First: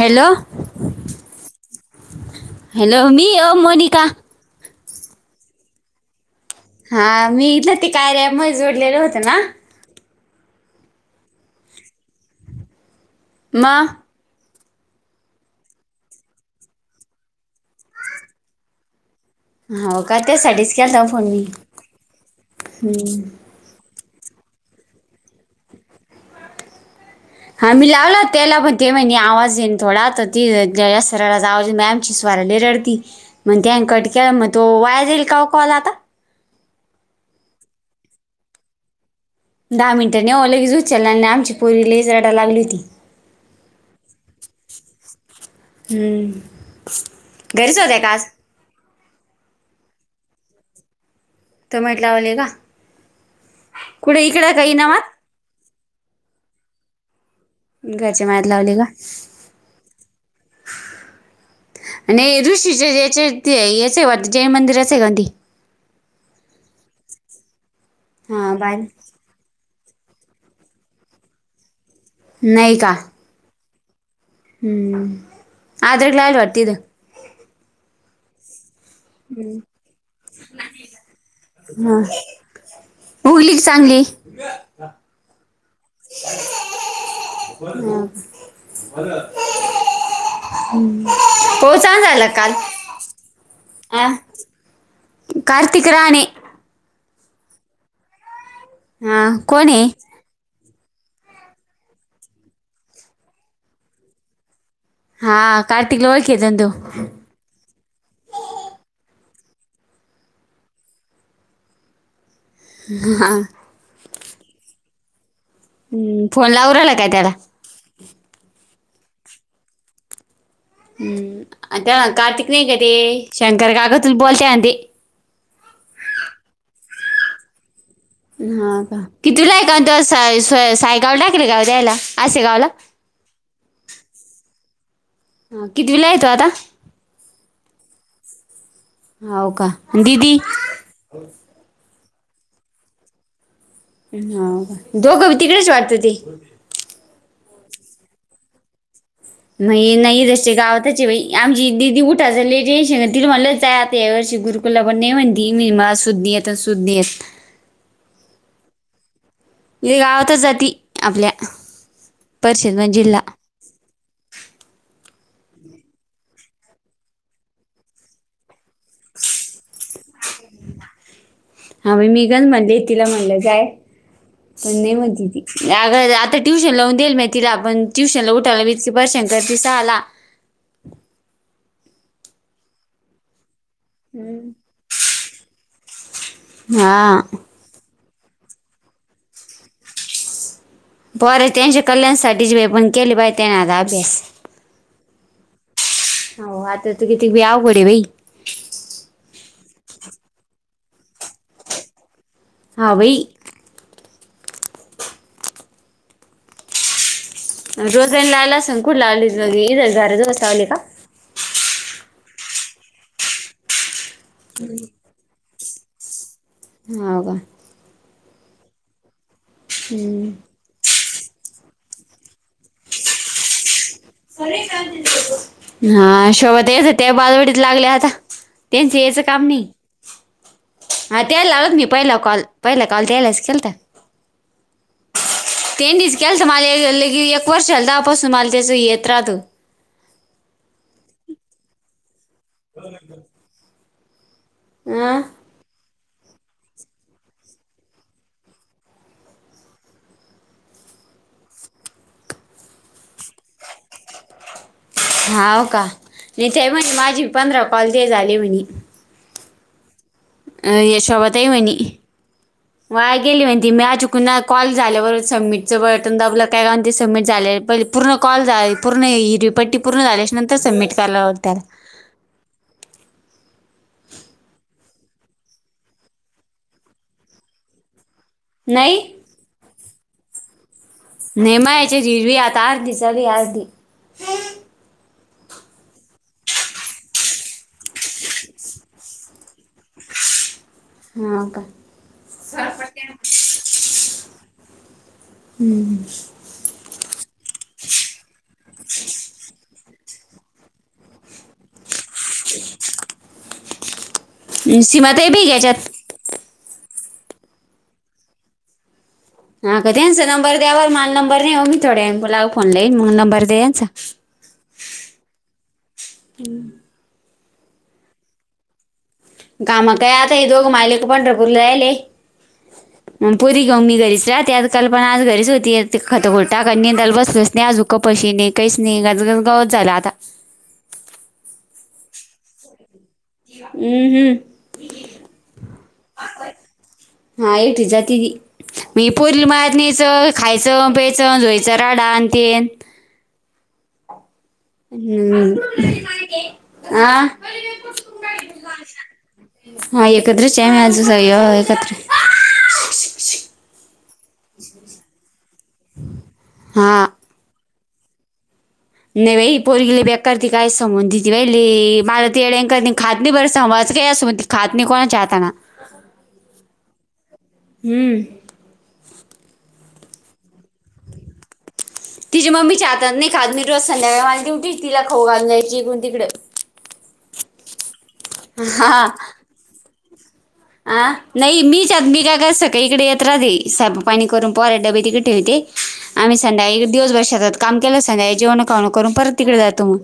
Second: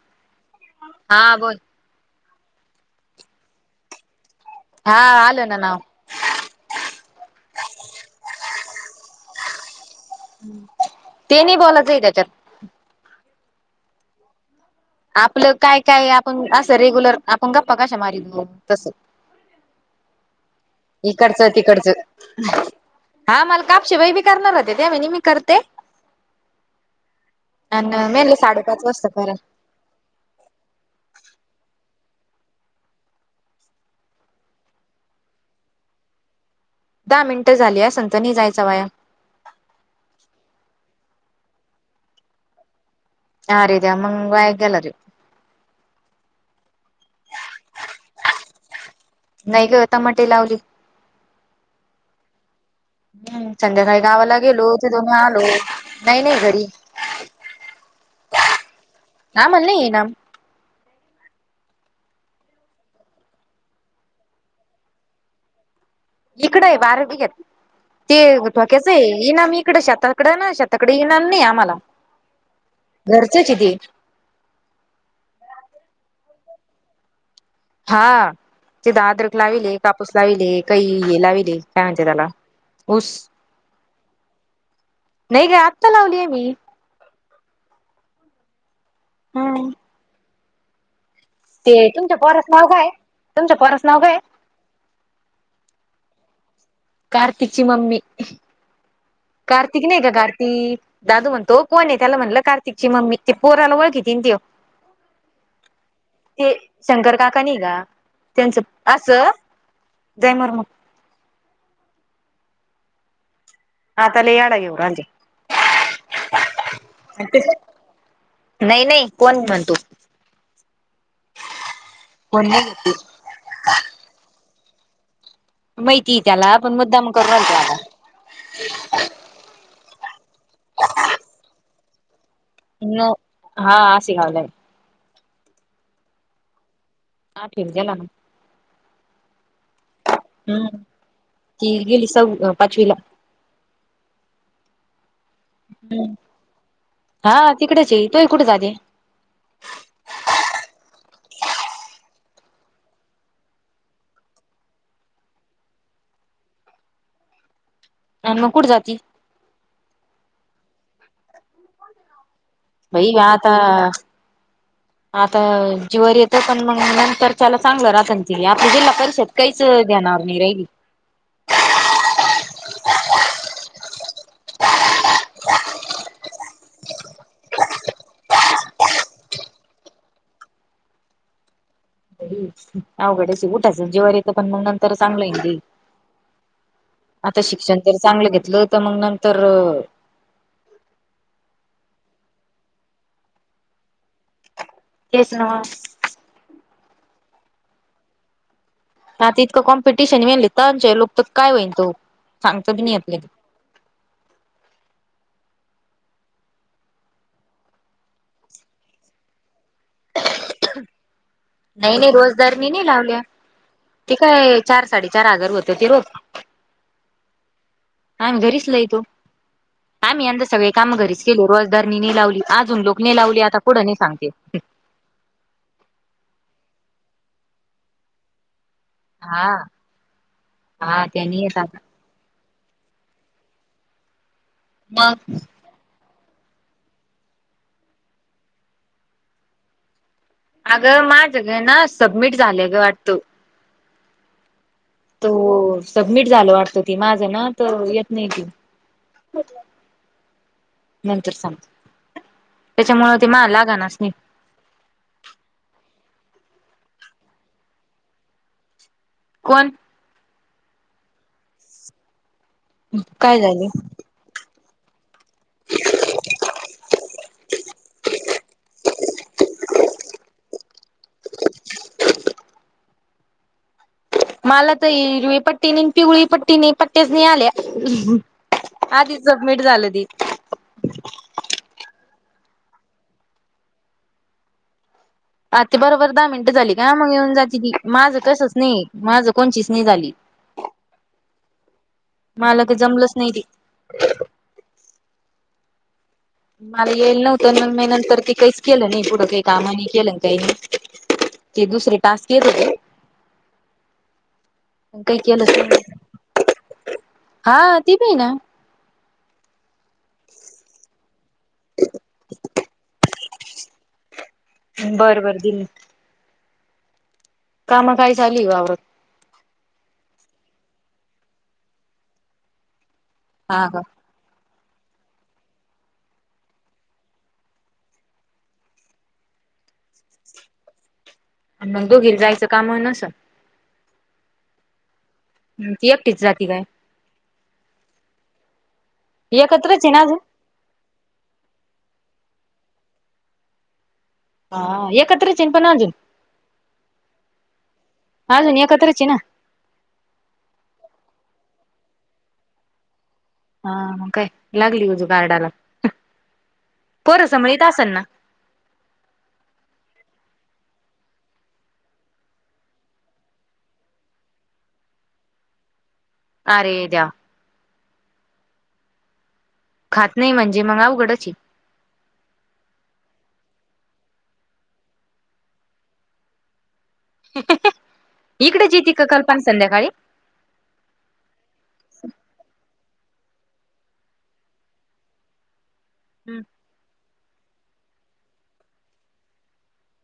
Hello? हा बोल hello, मी ओ मनिका. हां आलं ना नाव. हां मी इतलं ते कार्या ॲप मध्ये जोडलेल होत ना. हम्, ते नई बोलाचंय त्याच्यात. मं आपलं काय-काय आपण, असं रेग्युलर, आपण गप्पा कशा मारीतोतो तसं. हो का त्यासाठीच केला होता फोन मी इकडचं-तीकडचं. हां मल कापशे बाई बी करणार होते, त्या म्हणी मी करते. हां मी आणि लावला मेले त्याला पण साडेपाच ते वाजता म्हणी करा आवाज येईन थोडा त ती य जया सरळ जाऊज मॅ आमची स्वराली रडती. मंत्यान कटक्या, म तो वाया जाईल का ओ कॉल आता? दा मिनटं झाली आसन त नी जायचा वाया. दहा मिनिटनी ओ लगीच उचलला अन् आणि आमची पोरी लाईस रडा लागली होती. आरे द्या मंग वाया गेला त्यो. हम्म, घरीच ओत्या का आज? नाही ग तमाटे लावली. टमाट लावले का? हम्म, संध्याकाळी कुठे गावाला इकडं काही गेलो तिथून नावात आलो. नाही-नाही घरी. घरच्या मळ्यात लावली का? आम्हाला नाही इनाम आणि ऋषीचे ज्याचे ते आय याचे वाद् जैन मंदिराचे गांधी. इकडे ये बारा बिग्यात. ते हा बाय धोक्याच ये. ये ना मी इकडे शेताकड ना शेताकडे येईणार नाही आम्हाला. [unintelligible] नाही का? घरचेची ती. ह अ्र ला आल वारतद [unintelligible] हा तेिथ अद्रक लाविले कापूस लाविले काही हे लाविले काय हा म्हणतेय त्याला [unintelligible] उगली की चांगली नाही ग आत्ता लावलीय मी. [unintelligible] बर हा. हम्म पाऊस चांगला तुमच्या झाला पोराच काल नाव काय तुमच्या पोराच नाव आ? काय कार्तिक राणे. कार्तिकची मम्मी हा कोण कार्तिक आहे नाही का कार्तिक दादू म्हणतो कोण आहे त्याला म्हणलं कार्तिकची मम्मी ते पोरालाओळखीती त्यो हा कार्तीक ला ओळखीतो न तो. कनी ग त्यांच असं जयमर हा. आता लयी येडा येऊन राहिले [unintelligible] हम्म फोन लावून राहिला काय त्याला? नाही नाही कोण म्हणतो? हम्म आन त्या कार्तिक नाही का ते शंकर काक तु बोलते अ ते माहिती आहे त्याला पण मुद्दामग करूनलतो आला. हा का कितीला आहे का त सायगाव टाकले ग द्यायला आेगावला [unintelligible] ना हा असे गावला आहे. ह कित वेला आहे तो आता? आठवीला गेला ना. होव का? दिदी हम्म त गेली सौ पाचवीला. हो का दोघं तिकडेच वाटतं ते? हम्म हा तिकडेच ये तो कुठे जाले [unintelligible] मग नाही जस गावताचे आमची दिदी उठा झालेट श ति म्हटलंचय आता या वर्षी गुरु [unintelligible] ला पण नाही म्हणती मी म असुद्ध येत असुद्ध येत [unintelligible] अन मग कुठ जाती? ये गावातच जाती आपल्या. परिषद म्हणजे भाई जिल्हा व आता [inaudible] आता जीवारी येतं पण मग नंतर चाला चांगलं राहत त आता जिल्हा परिषद काहीच घणार रहिली [unintelligible] हां मी निघन म्हणले तिला म्हणलं जाय [unintelligible] पण नाही म्हणते ती अग आता ट्यूशन लावून देईल माहि तिला पण ट्युशनला उठायला भ बर शंकर चे सहाला. हम अवघडेच ऊठ त्याच्या जिवारी येत पन नंतर चांगलं हा आता शिक्षण जर चांगलं घेतलं तर मग नंतर पोरं त्यांच्या कल्याणसाठी जे पण केले बाय त्यांणार अभ्यास तेच ना. हो आता तू किती बीवकडे बाई आता इतकं कॉम्पिटिशन वेन तरच्या लोक तर काय होईन तो सांगती हा नाही बाई आपल्या रोज्र ला आला असग कुडला आली इ जर दोससा आवली नाही नाही रोजदारनी नाही लावल्या त काय चार साडी चार आगर होत त र ह का आम्ही घरीच लय तो हम्म. आम्ही यंद सगळे काम घरीच केले रोजदारनी नाही लावली अजून लोक न लावले आता पुढं नाही सांगते. हा शोबत यच त्या बाजवडीत लागल्या आता त्यांच यायचं काम हा नाही हा त्यांनी त्याय लागलत येतात मी पहिला कॉल पहिला कल द्यायलास केल तर म तेनीच केलं तर मला एक वर्ष आला दहापासून मला त्याच येत राहतो अगं माझं ग ना सबमिट झालं ग वाटतं हम हो सबमिट झालं वाटत त माझं ना तर येत नाही त नंतर सांग त्याच्यामु ते मा लागा नाच नाही होा का नाही ते म्हणे माझी पंधरा कॉल ते झाले म्हणे कोण या शभ तही वनी वा काय गेली व झाले त म अज कुणा्हा कॉल झाल्या बरोब सबमिटचं बटन दाबलं काय काण ते सबमिट झाले पहिले पूर्ण कॉल झाली पूर्ण हर पट्टी पूर्ण झाल्याच्या नंतर सबमिट करायला हो त्याला मला तर हिरवी पट्टी नाही पिगळी पट्टी नाही पट्ट्याच नाही आल्या नाही आधी सबमिट झालं त नेमा याचे जिजवी आता अर्धी सळी अर्धी आज ते बरोबर दहा मिनटं झाली का मग येऊन जाते ती माझं कसच नाही माझं कोणचीच नाही झाली हा का मला काही जमलंच नाही ते. हम्म मला येईल नव्हत मग म नंतर ते काहीच केलं नाही पुढं काही कामानी केलं काही नाही ते दुसरे टास्क येत होते प सीमा काही ते केलं बी घ्याच्यात त हा ती ब ना ह का यांचा नंबर द्यावर मला नंबर नाही मी थोड्यांला फोन लाईन मला नंबर द्या यांचा बरं बरं दिली हम् काम काय ली वावरत कामा काय आता हे दोघ मालिक पंढरपूरला जायले आणि पुोरी हा ग का. ममी घरीच रा त्यात कल्पना आज घरीच होती ख घोटा क दल बसल नाही आजुकं पशी नाही काही नाही गज गज गावत झालं आता आणि मग दोघी जायचं काम हो नसं हम्म हम्म ती एकटीच जाती काय? हा एवटे जात मी पोरली एकत्रच आहे ना महात्मच अजून खायचं पेचं ोयचं राडा आणि तीन हा एकत्रच येन पण हम्म अजून आ अजून एकत्रची ये ना हा एककते चेम्याजुस अयो एककत हा मग काय लागली बाजू कार्डाला हा पोरसमळीत असल ना? नाही बाई पोरगिले बेकार ती काय समोन देती बाई मला तेंकर खात नाही बर समचं काय असं [unintelligible] खात नाही कोणच्या हातान. अरे देवा. हम्म. खात नाही म्हणजे मग अवघडच आहे. तिच्यि मम्मीच्या हाताने नाही खात मी रोज संध्याकाळ आणि दिवटी तिला खाऊ घालायची तिला पकडुन, तिकडे. इकडेच येती का कल्पना संध्याकाळी? ह नाही मीच आग बी काय कारते सकाळी इकडे येत राहते स्वयंपाक पाणी करून पोराचे डबे तिकडे ठेविते आम्ही संध्या दिवसभर शेतात काम केलं संध्याळी जेवण खावण करून परत तिकडे जातो मग.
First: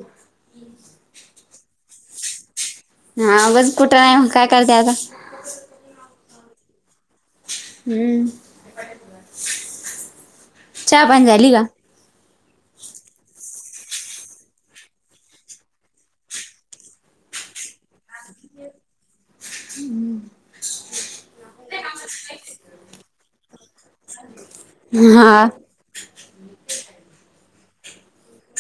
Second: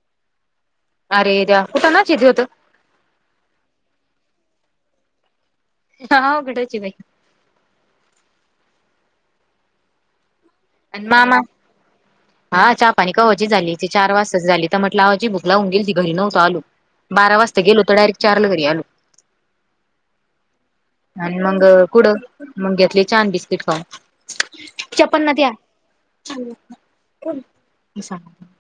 अरे देवा कुटानाच हाय तो तर. हा बस कुटाना आहे मग काय करते आता. हा आवघडच हे बाई. हम्म, चहा आणि पण मामा झाली का? हा चहा पाणी कव्हाची झाली ती चार वाजता झाली तर म्हटलं आवाजी भुकलाऊन गेल ती घरी नव्हतो आलो. बारा वाजता गेलो तर डारेक चार ला घरी आलो. हम्म [inaudible] आणि मग कुडं मग घेतले चहा न बिस्किट खाऊ चपन्नात हा या. [inaudible]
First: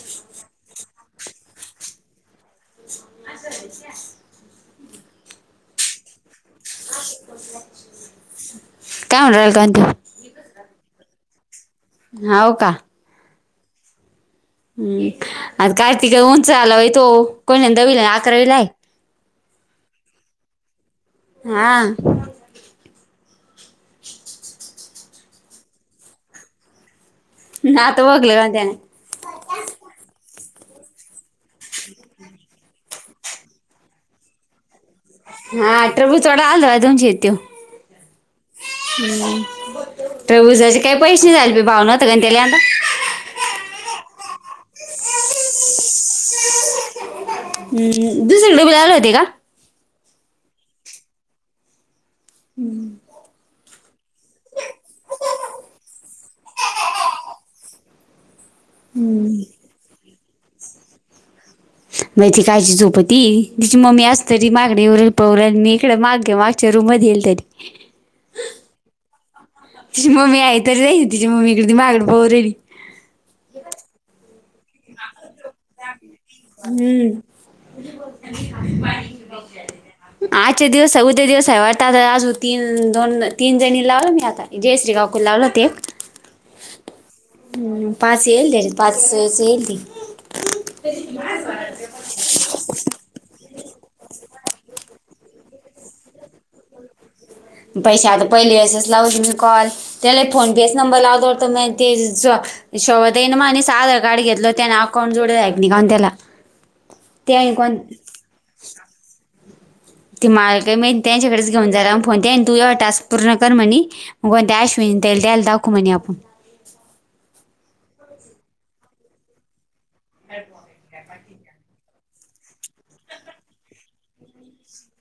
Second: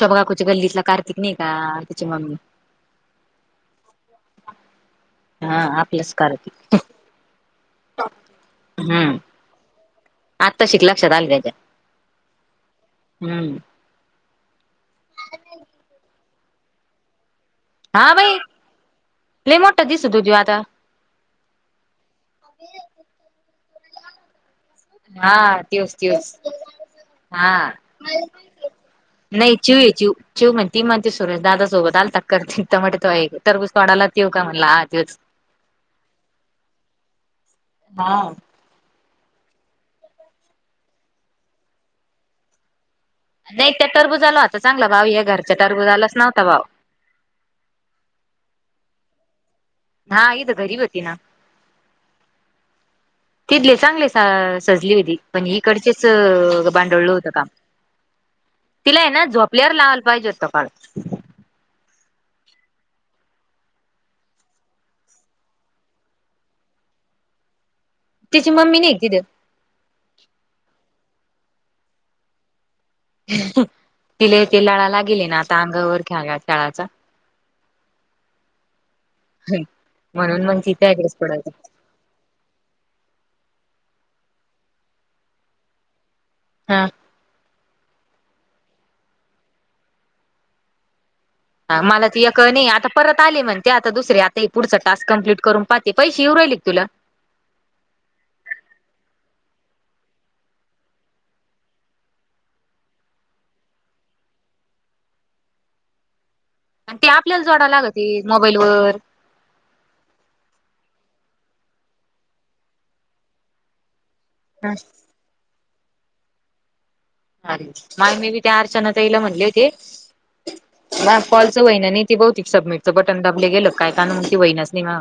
शोभ काकूच्या गल्लीतला कार्तिक नाही का त्याची मम्मी. [inaudible] हा आपलाच कार्तिक. [inaudible] ह [inaudible] काय म्हणु राहिल ता? आत्ताशीक लक्षात आल त्याच्या. हाव का. हम्म. कार्तिक होऊन उंच झाला बाई तो कोणी म्हणे दहावी, हा बाई अकरावी आहे. लय मोठा दीसतो गजु आता. हा.. हा त्योच त्योच हा. ना आता बघलं का त्याने नाही च्यव ये चू च्यू म्हण ती म्हणते सुरेश दादा सोबत आल तक्कर करती टमाटे तोडायला टरबुज तोडाला तो का म्हणला हा तोच. हा टरबूज तोडायला आला हो तुमचे इथं तो. हा. टरबुजाचे काही पैसे झाले भाव नव्हता त्याले आता. नाही त्या टरबूजाला होता चांगला भाव या घरच्या टरबूजालाच नव्हता भाव. हम्म दुसरीकडेब लावले होते का? हा इथ घरी होतेना. हम्म [unintelligible] तिथले चांगले सा सजली होती पण इकडचेच बांडळलं होतं काम. [inaudible] तिला आहे ना झोपल्यावर लावायला पाहिजे होत पार. मग ती कायची झोपती तिची मम्मी असली तरी माकडेयवु राहिली पळु राहिली मी इकडे मागे माग मागच्या रुम मधी येल तरी. त्यािची मम्मी नाही तिथ तिची मम्मीी आ तरी जाई ना तिी मम्मी इडे दि मागड पोरेली तिले ते लळा लागेले ना आता अंगावर ख्याला तळाचा म्हणून मग आज ती दिवस त्याकडेच सगद दिवस पडायच आहेव आता आता आजू तीन दोन तीन जणी लावलं मी आता जयश्री गावकू लावलं ते एक हा हम् पाच हेल दे पाचती मला ते या नाही आता परत आले म्हण ते आता दुसरे आता पुढचा टास्क कमप्लीट करून पाहते पैसे येऊ राहिले तुला पैसे आता पहिले असच लावते मी कॉल त्याला फोन पेच नंबर लावतोत ते शेव ये मानेस आधार कार्ड घेतलं त्याने अकाउंट जोडला आहे नि कााून त्याला आणि ते आपल्याला आणि जोडा कोण लागते मोबाईलवर ती मालक मी त्या त्यांच्याकडेच घेन जाला फोन तू येव टास् पूर्ण कर म्हणेी मुगोन त्या अश्न तेल ते्याल दाूमणे आपण अर माग मे बी त्या अरचनाचाईला म्हणले होते म फॉलच बहिण नाही ती बहुती सबमिटचं बटन दाबले गेलं काय काण त वहिनाच नाही म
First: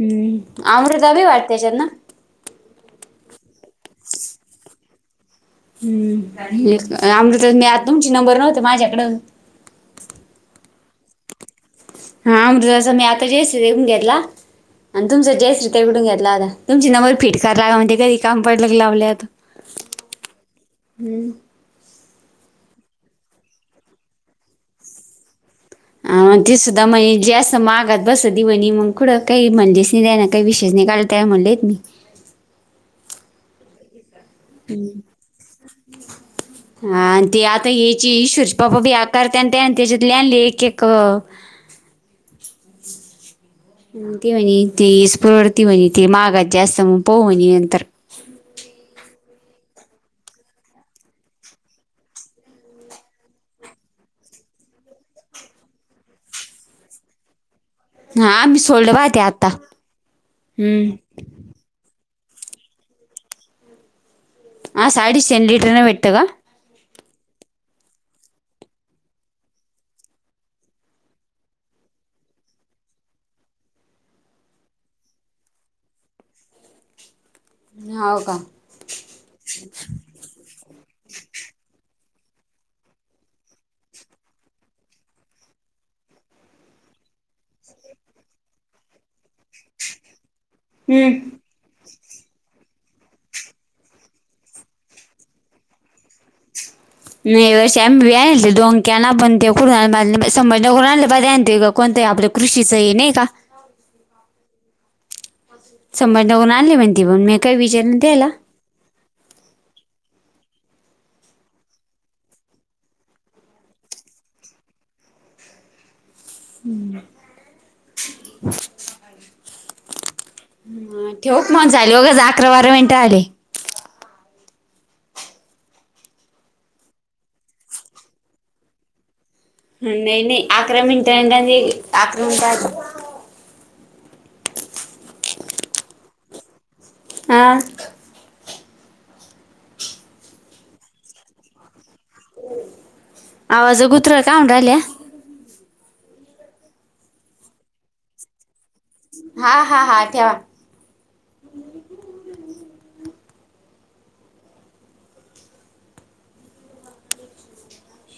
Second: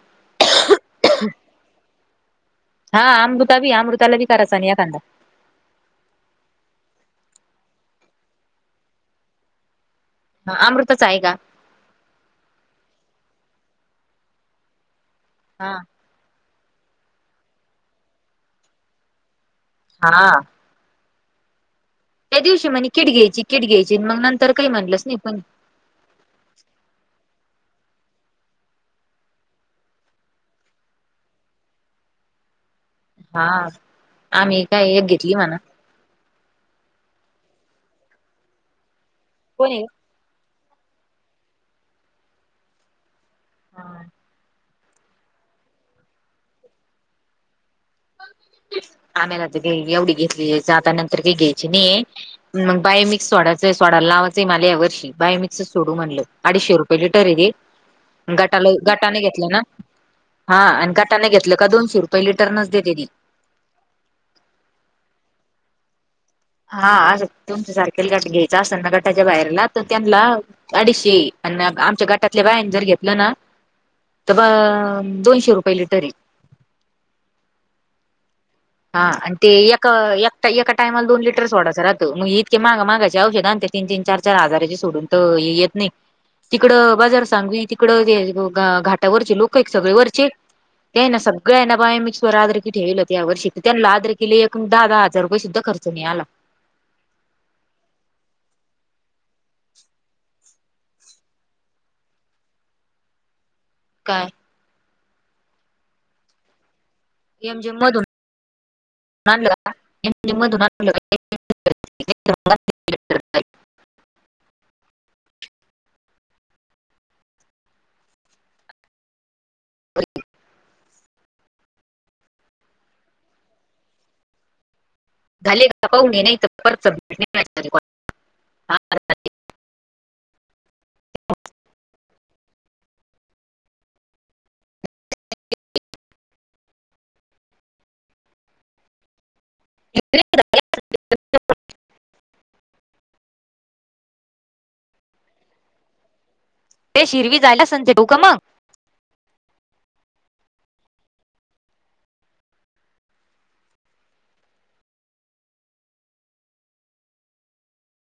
हम्म अमृता बी वाटते्याच्यात ना हा अमृताी अमृतालाी करायचा नाही या खांदा हम् अमृता मी आ तुमची नंबर नव्हत माझ्याकड हा अमृतताच ऐका हा अमृताचा मी आता जयश्री ताई कडून घेतला आणि तुमचा जयश्री हा ताई कडून घेतला आता तुमची नंबर फिट करा म्हणजे कधी काम पडलं लावलेत हा हम् त्या दिवशी म्हणे किट घ्यायची किट घ्यायची मग नंतर काही म्हटलंच नाही पण हग ते सुद्धा म्हणजे असं मग आगात बसत दि म्हणी मग कथडं काही म्हणजेस नाही जा ना काही विशेष नाही काढ त्या म्हणलेत मी हा आम्ही काय एक घेतली म्हणा हा आणि ते आता याची [unintelligible] बी आकारत ते आणि कोणी त्याच्या [unintelligible] एक एक ती म्हणी [unintelligible] ती महागची असते म्हण [unintelligible] नंतर आम्याला तर एवढी घेतली जाता नंतर काही घ्यायची नाही मग बाय मिक्स सोडायचं सोडयं लावायचंय मला या वर्षी बाय मी कस सोडू म्हणलं अडीचशे रुपये लिटर ए ते हा आम्ही गटाला सोडलं बा गटाने ते आता घेतलं ना हा हम्म आणि गटाने घेत घेतला का दोनशे रुपय लिटर नच देते ती आस अडीचशे लिटरन भेटतं का हा असं तुमच्या सारखेल गट घ्यायचा असेल ना गटाच्या बाहेरला तर त्यांना अडीचशे अन् आमच्या गाटातले बाईन जर घेतलं ना तर ब दोनशे रुपये लिटर ए हाव का हा आणि ते एका एकटा टायमाला दोन लिटर सोडाच राहत मग इतके माग मागाचे तीन तीन चार चार हजाराचे सोडून तर येत नाहीत तिकड बाजार सांगवी तिकडं ते घाटावरचे लोक एक सगळे वरचे ते हम्म ना सगळं आहे ना बाय मिक [unintelligible] यावर्षी त्यांना आद्र केले एक दहा दहा हजार रुये सुद्धा खर्च नाही आला [unintelligible] कोणतंही आपलं कृषीचं हे नाही का काय [unintelligible] मी काही एम जे विचार नाही मधून द्यायला [unintelligible] हम्म ठेवक मण चाल बघा ज अकरा बारा मिनिटं आले झाली का पाउन घ्या नाही परत [unintelligible] नाही नाही अकरा मिंट [unintelligible] आक्रमक हा [unintelligible] आवाज गुत्र का म्हन राहिल्या ते शिरवी जायला [unintelligible] का मग हा हा हा ठेवा